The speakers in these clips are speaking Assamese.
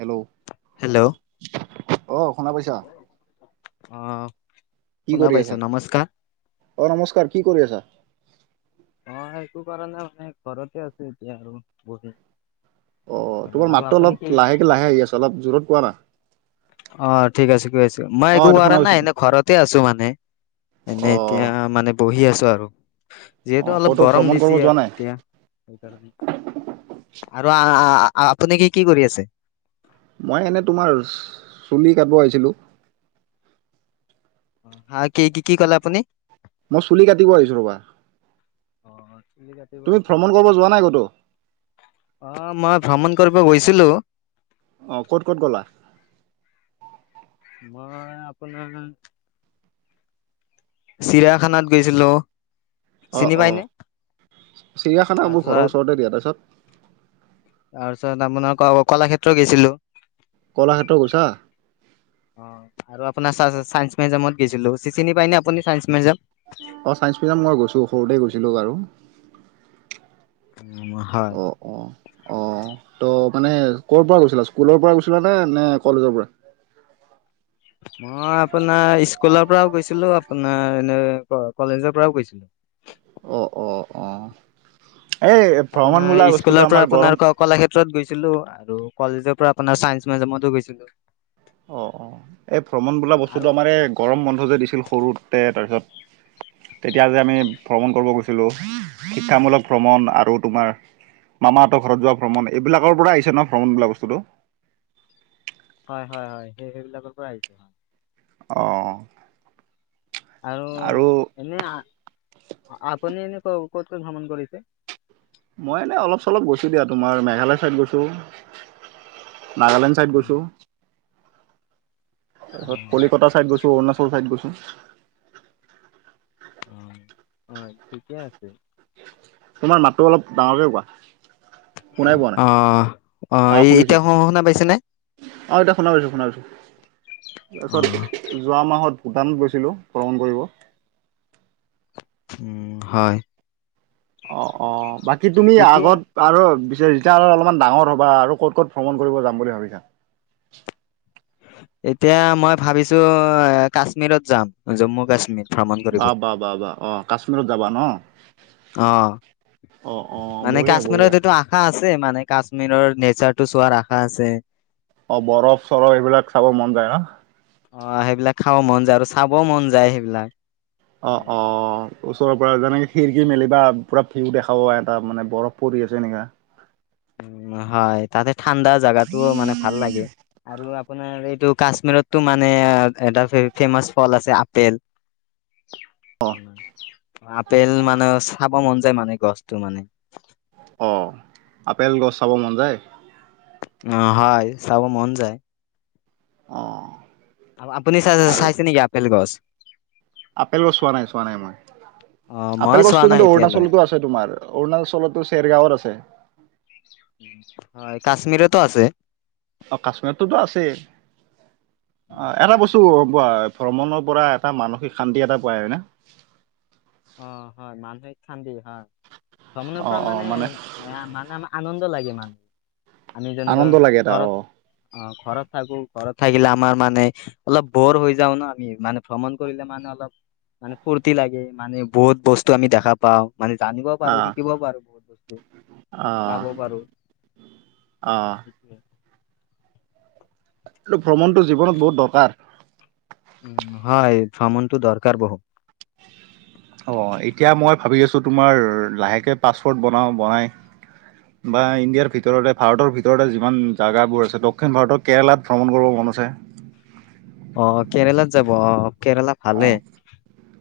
Hello hello. অ' শুনা পাইছা? অহ' কি কৰি আছা, অ' নমস্কাৰ কি কৰি আছা? অ' সেইটো কাৰণে মানে ঘৰতে আছোঁ এতিয়া আৰু বহুত দিন। অ' তোমাৰ মাতটো অলপ লাহেকে লাহে আহি আছে অলপ জোৰত কোৱা না। অ' ঠিক আছে গৈ আছোঁ। মই অ একো এইটো কৰা শুনা পাইছো নাই এনে ঘৰতে আছোঁ মানে অ এনেই এতিয়া মানে বহি আছোঁ আৰু। অ যিহেতু অলপ ক'তো গৰম ভ্ৰমণ দিছি কৰিব যোৱা আৰু নাই এতিয়া। আৰু আ আপুনি কি কি কৰি আছে? মই এনে তোমাৰ চুলি কাটব আহিছিলোঁ। হা কি কি কি ক'লে আপুনি। মই চুলি কাটিব আহিছোঁ ৰবা। অহ' অ' চুলি কাটিব তুমি আহিছে, ভ্ৰমণ কৰিব যোৱা নাই ক'তো অ' মই ভ্ৰমণ কৰিব গৈছি ছিলো। অহ' ক'ত, ক'ত, গ'লা। মই আপোনাৰ চিৰায়াখানাত গৈছিলোঁ। অ' অ' চিৰিয়াখানা মোৰ ঘৰৰ তাৰপিছত ওচৰতে দিয়া। তাৰপিছত তাৰপিছত আপোনাৰ কলাক্ষেত্ৰ গৈছিলোঁ। কলাক্ষেত্ৰ গৈছা। আপোন চা চা চায়েন্স মিউজিয়ামত গৈছিলোঁ চিনি পায় নে আপুনি চায়েন্স মিউজিয়াম? অ' চাইন্স মিউজিয়াম মই গৈছোঁ, সৰুতে গৈছিলোঁ বাৰু। উম, হয়। অ অ অ ত' মানে ক'ৰপৰা গৈছিলা, স্কুলৰ পৰা গৈছিলা নে, নে কলেজৰ পৰা? মই আপোনাৰ স্কুলৰ পৰাও গৈছিলোঁ। আপোনাৰ এনে কলেজৰ পৰাও গৈছিলোঁ। অ' অ' অ'। এই ভ্ৰমণ বোলা আপোনাৰ বস্তুটো স্কুলৰ পৰা আমাৰ গৰম আপোনাৰ ক'লা কলাক্ষেত্ৰত গৈছি ছিলো আৰু কলেজৰ পৰা আপোনাৰ চাইন্স মেউজিয়ামতো গৈছিলোঁ। অ' অ' এই ভ্ৰমণ বোলা আৰু বস্তুটো, আমাৰ এই গৰম বন্ধ যে দিছিল সৰুতে তাৰপিছত [inaudible] তেতিয়া যে আমি ভ্ৰমণ কৰিব গৈছিলোঁ। শিক্ষামূলক ভ্ৰমণ আৰু তোমাৰ মামাহঁতৰ ঘৰত যোৱা ভ্ৰমণ, এইবিলাকৰ পৰা আহিছে ন ভ্ৰমণ বোলা বস্তুটো। হয়, হয়, হয়। সেই সেইবিলাকৰ পৰা আহিছে হয়‌। অহ' আৰু এনে আহ আপুনি এনে ক'ত ক'ত ভ্ৰমণ কৰিছে? মই এনে অলপ চলপ গৈছোঁ দিয়া। তোমাৰ মেঘালয় চাইদ গৈছোঁ। নাগালেণ্ড চাইদ গৈছোঁ। তাৰপিছত, কলিকতা চাইদ গৈছোঁ, অৰুণাচল চাইদ গৈছোঁ। অ', অ', ঠিকে আছে। তোমাৰ মাতটো অলপ ডাঙৰকে কোৱা। শুনাই পোৱা নাই অ', অ', এতিয়া শ-শুনা পাইছে নে? অ', এতিয়া শুনা পাইছোঁ, শুনা পাইছোঁ, অ' তাৰপাছত যোৱা মাহত ভূটান গৈছিলোঁ ভ্ৰমণ কৰিব। উম, হয়। অ', অ', বাকী তুমি এতিয়া আগত আৰু বি যে-যেতিয়া আৰু অলপমান ডাঙৰ হ'বা আৰু ক'ত ক'ত ভ্ৰমণ কৰিব যাম বুলি ভাবিছা? এতিয়া মই ভাবিছোঁ কাশ্মীৰত যাম, জম্মু-কাশ্মীৰ। বা, বা, বা, বা, অ', কাশ্মীৰত যাবা ন'? অ অ', অ', বঢ়িয়া, বঢ়িয়া। ছে মানে কাশ্মীৰৰ নেচাৰটো চোৱাৰ আশা আছে। অ', বৰফণচৰফ এইবিলাক চাব মন যায় ন'? অ', সেইবিলাক খাব মন যায় আৰু চাবও মন যায় সেইবিলাক। অ', অ', ওচৰ পৰা যেনেকে খিৰিকি মেলিবা পুৰা ভিউ দেখা পাবা এটা মানে বৰফ পৰি আছে এনেকা। উম, হয় তাতে ঠাণ্ডা জাগাটোও মানে ভাল লাগে আৰু আপোনাৰ এই টো কাশ্মীৰতটো মানে এটা ফেমাচ ফল আছে, আপেল। আপেল মানে চাব মন যায় মানে গছটো মানে। খাব মন যায়? অ', হয় চাব মন যায়। অ'। আৰু আপুনি আৰু চা-চাইছে নেকি আপেল গছ? আপেল গছ চোৱা নাই চোৱা নাই মই। অ মই আপেল চোৱা গছতো নাই কিন্তু এতিয়ালৈ অৰুণাচলতো আছে, তোমাৰ অৰুণাচলতো চেৰ গাঁওত আছে। হয়, কাশ্মীৰটো আছে। অ' কাশ্মীৰতো আছে, অ' এটা বস্তু কোৱা ভ্ৰমণৰ পৰা এটা মানসিক শান্তি এটা পাই হয় নে? অ' হয় মানটেক শান্তি হয় ভ্ৰমণৰ অ পৰা অ মানে মানে আমাৰ আনন্দ লাগে মান আনন্দৰ লাগে‌ এটা অ'। অ' ঘৰত থাকোঁ, ঘৰত থাকিলে আমাৰ মানে অলপ বৰ হৈ যাওঁ ন আমি মানে ভ্ৰমণ কৰিলে মানে অলপ মানে ফূৰ্তি লাগে, মানে বহুত বস্তু আমি দেখা পাওঁ। মানে জানিবও অ পাৰোঁ, শিকিবও পাৰোঁ, বহুত বস্তু চাব পাৰোঁ। আহ। টো ভ্ৰমণটো জীৱনত বহুত দৰকাৰ? উম, হয় ভ্ৰমণটো দৰকাৰ বহুত। অ' এতিয়া মই ভাবি আছোঁ, তোমাৰ লাহেকে পাছপৰ্ট বনাওঁ, বনাই বা ইণ্ডিয়াৰ ভিতৰতে ভাৰতৰ ভিতৰতে যিমান জাগাবোৰ আছে দক্ষিণ ভাৰতৰ কেৰালাত ভ্ৰমণ কৰিব ম কন আছে অ'কেৰেলাত যাব অহ'। অ'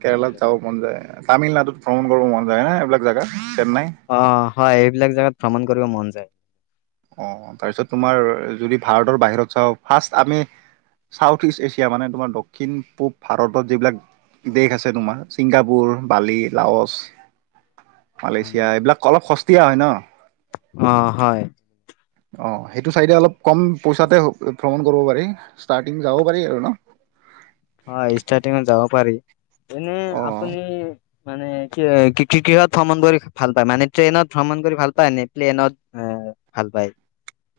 কেৰেলাত যাব মন যায়। তামিলনাডুত ভ্ৰমণ কৰিব মন যায় হা এইবিলাক জাগা। অ' হয় এইবিলাক জোগাত ভ্ৰমণ কৰিব মন যায়। অ', তাৰপিছত তোমাৰ যদি ভাৰতৰ বাহিৰত চাওঁ ফাৰ্ষ্ট আমি চাউথ ইষ্ট এছিয়া মানে তোমাৰ দক্ষিণ পূব ভাৰতত যিবিলাক। দেশ আছে তোমাৰ ছিংগাপুৰ, বালি, লাওছ। যায়। মালয়েছিয়া এইবিলাক অলপ সস্তীয়া হয় ন'। অ হয় অ', সেইটো চাইডে অলপ কম পইচাতে ভ্ৰমণ কৰিব পাৰি ষ্টাৰ্টিং যাব পাৰি আৰু ন'। হয় ষ্টাৰ্টিঙত যাব পাৰি এনে অ আপুনি মানে কি কিহ'ত ভ্ৰমণ কৰি ভাল পায় মানে ট্ৰেইনত ভ্ৰমণ কৰি ভাল পায় নে প্লেনত এই ভাল পায়।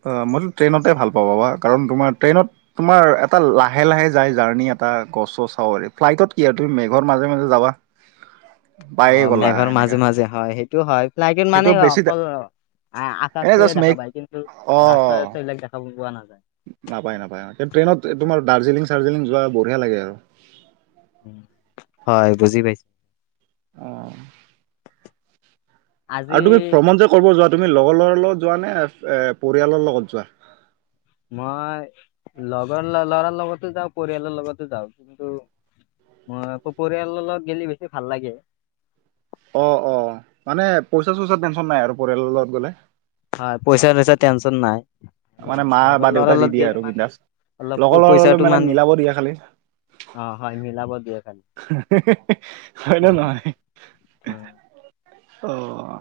অ' মইতো ট্ৰেইনতে ভাল পাওঁ বা কাৰণ তোমাৰ ট্ৰেইনত তোমাৰ এটা লাহে লাহে যায় জাৰণি এটা গছৰ চাউ ফ্লাইটত কি আৰু তুমি মেঘৰ মাজে মাজে যাবা। পায়ে অ', গ'লা মেঘৰ এনেকা মাজে মাজে হয় সেই লাগন মানে সেইটো বেছি অকল আকাশ এনে চয়ে জাষ্ট দেখা মেঘ পায় কিন্তু অ ৰাস্তা ৰাস্তা এইবিলাক দেখা পোৱা নাযায়। নাপায়, নাপায়। ট্ৰেইনত তোমাৰ দাৰ্জিলিং চাৰ্জিলিং যোৱা বঢ়িয়া লাগে আৰু। হয় বুজি পাইছো। অ'। আৰু আজি তুমি ভ্ৰমণ যে কৰিব যোৱা তুমি লগৰ লগৰ লগত যোৱা নে এ পৰিয়ালৰ লগত যোৱা। মই লগৰ ল-ল'ৰাৰ লগতে যাওঁ, পৰিয়ালৰ লগতে যাওঁ কিন্তু মই আকৌ পৰিয়ালৰ লগত গেলি বেছি ভাল লাগে। অ', অ', মানে পইচা চইচা টেনচন নাই আৰু পৰিয়ালৰ লগত গ'লে। হয় পইচা চইচা টেনশন নাই। মানে আৰু মা লগৰ বা লৰা দেউতাই দি লগ দিয়ে গেলে আৰু মানে বিন্দাছ। অলপ লগৰ ল'ৰা পইচাটো মানে মিলাব দিয়ে খালি অ', হয় মিলাব দিয় হয়নে নহয় অ',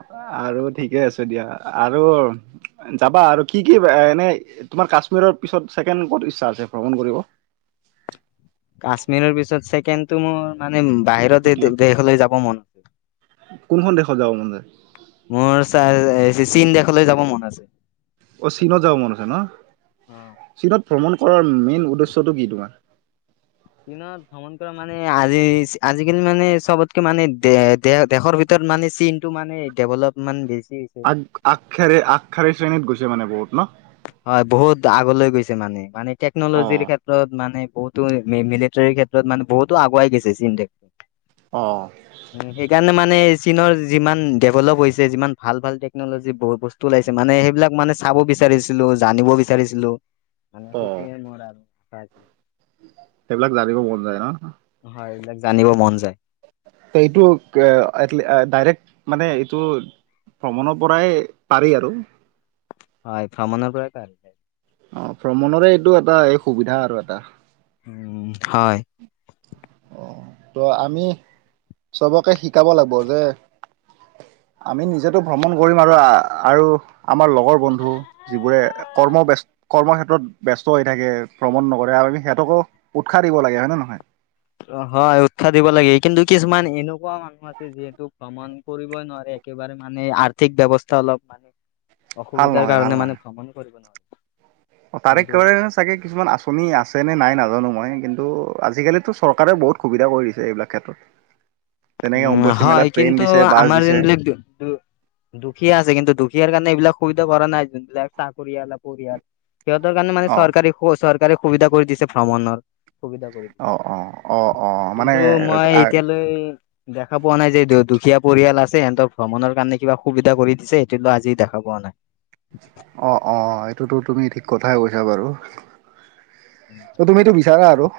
আৰু ঠিকে আছে দিয়া আৰু যাবা আৰু কি কি এনে তোমাৰ কাশ্মীৰৰ পিছত ছেকেণ্ড ক'ত ইচ্ছা আছে ভ্ৰমণ কৰিব। পাঁচ মিনিট পিছত চছেকেণ্ডটো মোৰ [inaudible] মানে দ্বিতীয় বাহিৰতে দেশলৈ যাব মন আছে। সজাওঁ মন যায়। মোৰ চীন দেশলৈ যাব মন আছে। অ', চীনত যাব মন আছে অ ন চীনত ভ্ৰমণ কৰাৰ মেইন উদ্দেশ্যটো কি তোমাৰ? দিনত ভ্ৰমণ কৰা মানে আজি আজিকালি মানে চবতকে মানে দে দেশৰ ভিতৰত মানে চিনটো মানে ডেভেলপ মান বেছ আগ আগশাৰী, আগশাৰী শ্ৰেণীত গৈছে মানে বহুত ন? হয় বহুত আগলৈ গৈছে মানে, মানে টেকনলজিৰ অ', ক্ষেত্ৰত মানে বহুতো মি-মিলিটাৰীৰ ক্ষেত্ৰত মানে, বহুতো আগুৱাই গেছে চীন দেশ। অ', উম, সেইকাৰণে মানে চীনৰ যিমান ডেভেলপ হৈছে যিমান ভাল ভাল টেকনলজি বস্তু ওলাইছে মানে সেইবিলাক মানে চাব বিচাৰিছ ছিলো জানিব বিচাৰিছিলো মানে অ'। সেইটোৱে মোৰ আৰু আশা আছিল। সেইবিলাক জানিব মন ন'। হয় এইবিলাক জানিব মন যায়। এইটো ডাইৰেক্ট মানে এইটো ভ্ৰমণৰ পৰাই পাৰি আৰু। হয় ভ্ৰমণৰ প্ৰয় অ ভ্ৰমণৰে এইটো এটা এই সুবিধা আৰু এটা উ হয় অ ত' আমি চবকে শিকাব লাগিব যে [unintelligible] আমি নিজেতো ভ্ৰমণ কৰিম আৰু আৰু আমাৰ লগৰ বন্ধু যিবোৰে কৰ্মবস্ত কৰ্মক্ষ্ষেত্ৰত ব্যস্ত হৈ থাকে ভ্ৰমণ নকৰে আৰু আমি সিহঁতকো উৎসাহ দিব লাগে হয়ে নে নহয় অ হয় উৎসাহ দিব লাগে কিন্তু কিছুমান এনেকুৱা মানুহ আছে যিহেতু ভ্ৰমণ কৰিবই নোৱাৰে একেবাৰে বাৰ মানে আৰ্থিক ব্ৱস্থা অলপ মানে ভাল অসুবিধাৰ নহয়, ভাল কাৰণে নহয়। মানে ভ্ৰমণ কৰিব নোৱি অ তাৰে কৰে চাগে কিছুমান আঁচনি আছে আছেনে নাই নাজানো মই কিন্তু আজিকালিতো চৰকাৰে বহুত সুবিধা কৰি দিছে এইবিলাক ক্ষেত্ৰত যেনেকে উম অম্বুবাচী হয় মেলাত ট্ৰেইন কিন্তু দিছে বাছ আমাৰ দিছে দিল দুখীয়া আছে কিন্তু দুখীয়াৰ কাৰণে এইবিলাক সুবিধা কৰা নাই যোন চাকৰিয়াল পৰিয়াল সিহঁতৰ কাৰণে অ মানেৰকাৰ সুবিধা কৰি দিছে ভ্ৰমণৰ সুবিধা কৰি অ দিছে অ অ অ মানে কিন্তু মই এতিয়ালৈ দেখা পোৱা নাই যে দুখীয়া পৰিয়াল আছে সিহঁতক ভ্ৰমণৰ কাৰণে কিবা সুবিধা কৰি দিছে সেইটো লো আজি দেখা পা কোৱা নাই অঁ অঁ এইটোতো তুমি ঠিক কথাই কৈছা বাৰু ত তুমিিতটো হয় বিচাৰা আৰু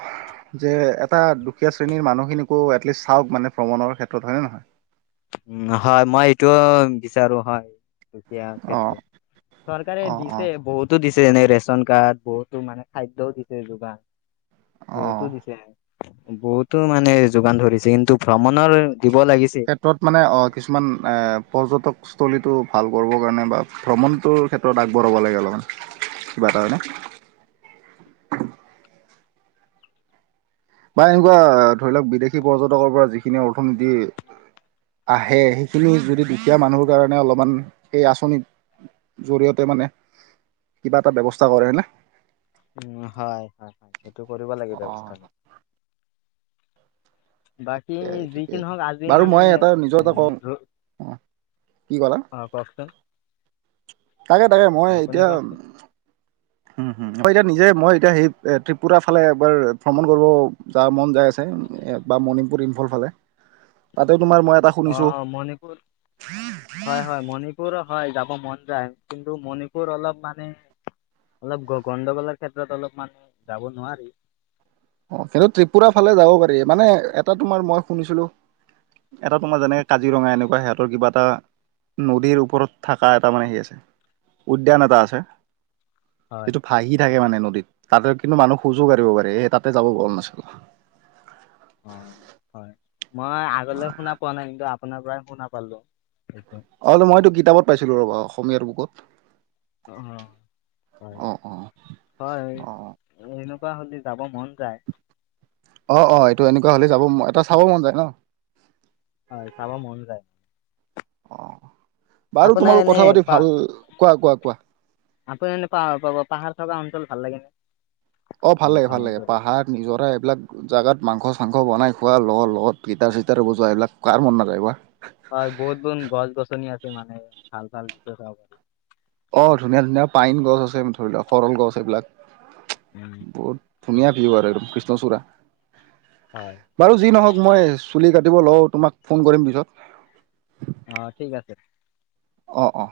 যে এটা দুখীয়া শ্ৰেণীৰ মানুহখিনিকো এটলিষ্ট চাওকানে ভ্ৰমণৰ ক্ষেত্ৰত হয় নে নহয় উ হয় মই এইটো বিচাৰো হয় তেতি অ ক্ষেত্ৰে চৰকাৰে অ অ দিছে বহুতো দিছে এনে ৰেচন কাৰ্ড বহুতো মানে খাদ্যয়ও দিছে যোগান অ বহুতো দিছে বহুতো মানে যোগান ধৰিছে কিন্তু ভ্ৰমণৰ দিব লাগিছিল ক্ষেত্ৰত মানে অ কিছুমান পৰ্যটকস্থলীটো ভাল কৰিবৰ কাৰণে বা ভ্ৰমণটোৰ ক্ষেত্ৰত আগবঢ়াব লাগে অলপ কিবা কাৰণে [unintelligible] বা এনেকুৱা ধৰি লওক বিদেশী পৰ্যটকৰ পৰা যিখিনি অৰ্থনীতি আহে সেইখিনি যদি দুখীয়া মানুহৰ কাৰণে অলপমান সেই আঁচনিত জৰিয়তে মানে কিবা এটা ব্য্ৱস্থা কৰেনেে উ হয় হয় হয় সেইটো কৰিব লাগে অ'। ব্যৱস্থাটো বাকী ঠিকে যি ঠিকে কিহওক আজি বাৰু মানে মই এটা নিজৰ এ এটা কওঁ ৰ অ' কি ক'লা? অ কওকচোন তাকে তাকে মই আপুনি এতিয়া কওকচোন এতিয়া নিজে মই এতিয়া সেই ত্ৰিপুৰাাৰ ফালে এবাৰ ভ্ৰমণ কৰিব যাৰ মন যায় আছে বা মণিংপুৰম ভ ফালে তাতে তোমাৰ মই এটা অ শুনিছো মণিপুৰ হয় হয় মণিপ মণপুৰ হয় যাব মন যায় কিন্তু মণিপুৰ অলপ মানে অলপ গ গণ্ডগোলৰ ক্ষেত্ৰত অলপ মানে যাব নোৱাৰি অ কিন্তু ত্ৰিপুৰাাৰ ফালে যাব পাৰি মানে এটা তোমাৰ মই শুনিছিলো এটা তোমাৰ যেনেকে কাজিৰঙা এনেকুৱা সিহঁতৰ কিবা এটা নদীৰ ওপৰত থকা এটা মানে সেই আছে উদ্যান এটা আছে হয়, যিটো ফাহি থাকে মানে নদীত তাতে কিন্তু মানুহ খোজো কাঢ়িব পাৰে স তাত যাব ব নাছিলো অ হয় মই আগলৈ শুনা পোৱা নাই কিন্তু আপোনাৰ পৰাই শুনা পালো এইটো। অ মইতো কিতাপত পাইছিলো ৰবা অসমীয়াৰ বুকত অ হয় অ অ হয় অ এেনেকুৱা হ'লে যাব মন যায় অ অ এইটো এনেকুৱা হ'লে চাব এটা চাব মন যায় ন হয় চাবা মন যায়। অ' বাৰু আপোনাৰ তোমালোক এনে কথা পাতি ভাল, কোৱা-কোৱা- কোৱা? আকৌ এনে পাহাৰ পাব, পাহাৰ থকা অঞ্চল ভাল লাগে অ' ভাল লাগে, ভাল ভ্ৰমণ লাগে, কৰি পাহাৰ নিজৰা এইবিলাক জাগাত মাংস মাংস বনাই খোৱা লগৰ লগত, গিটাৰ-চিটাৰ বজোৱা, এইবিলাক কাৰ মন নাযায় কোৱা। হয় বহুত বুন গছ গছনি আছে মানে, ভাল ভাল দিচ্ছ চাব পাৰি। অ' ধুনীয়া-ধুনীয়া পাইন গছ আছে, ধৰি লোৱা সৰল গছ এইবিলাক। উম বহুত হয় ধুনীয়া ভিউ আৰু [unintelligible] কৃষ্ণচূড়া। হয় বাৰু যি নহওক মই চুলি কাটিব লওঁ, তোমাক ফোন কৰিম পিছত। অ' ঠিক আছে। অ'-অ'।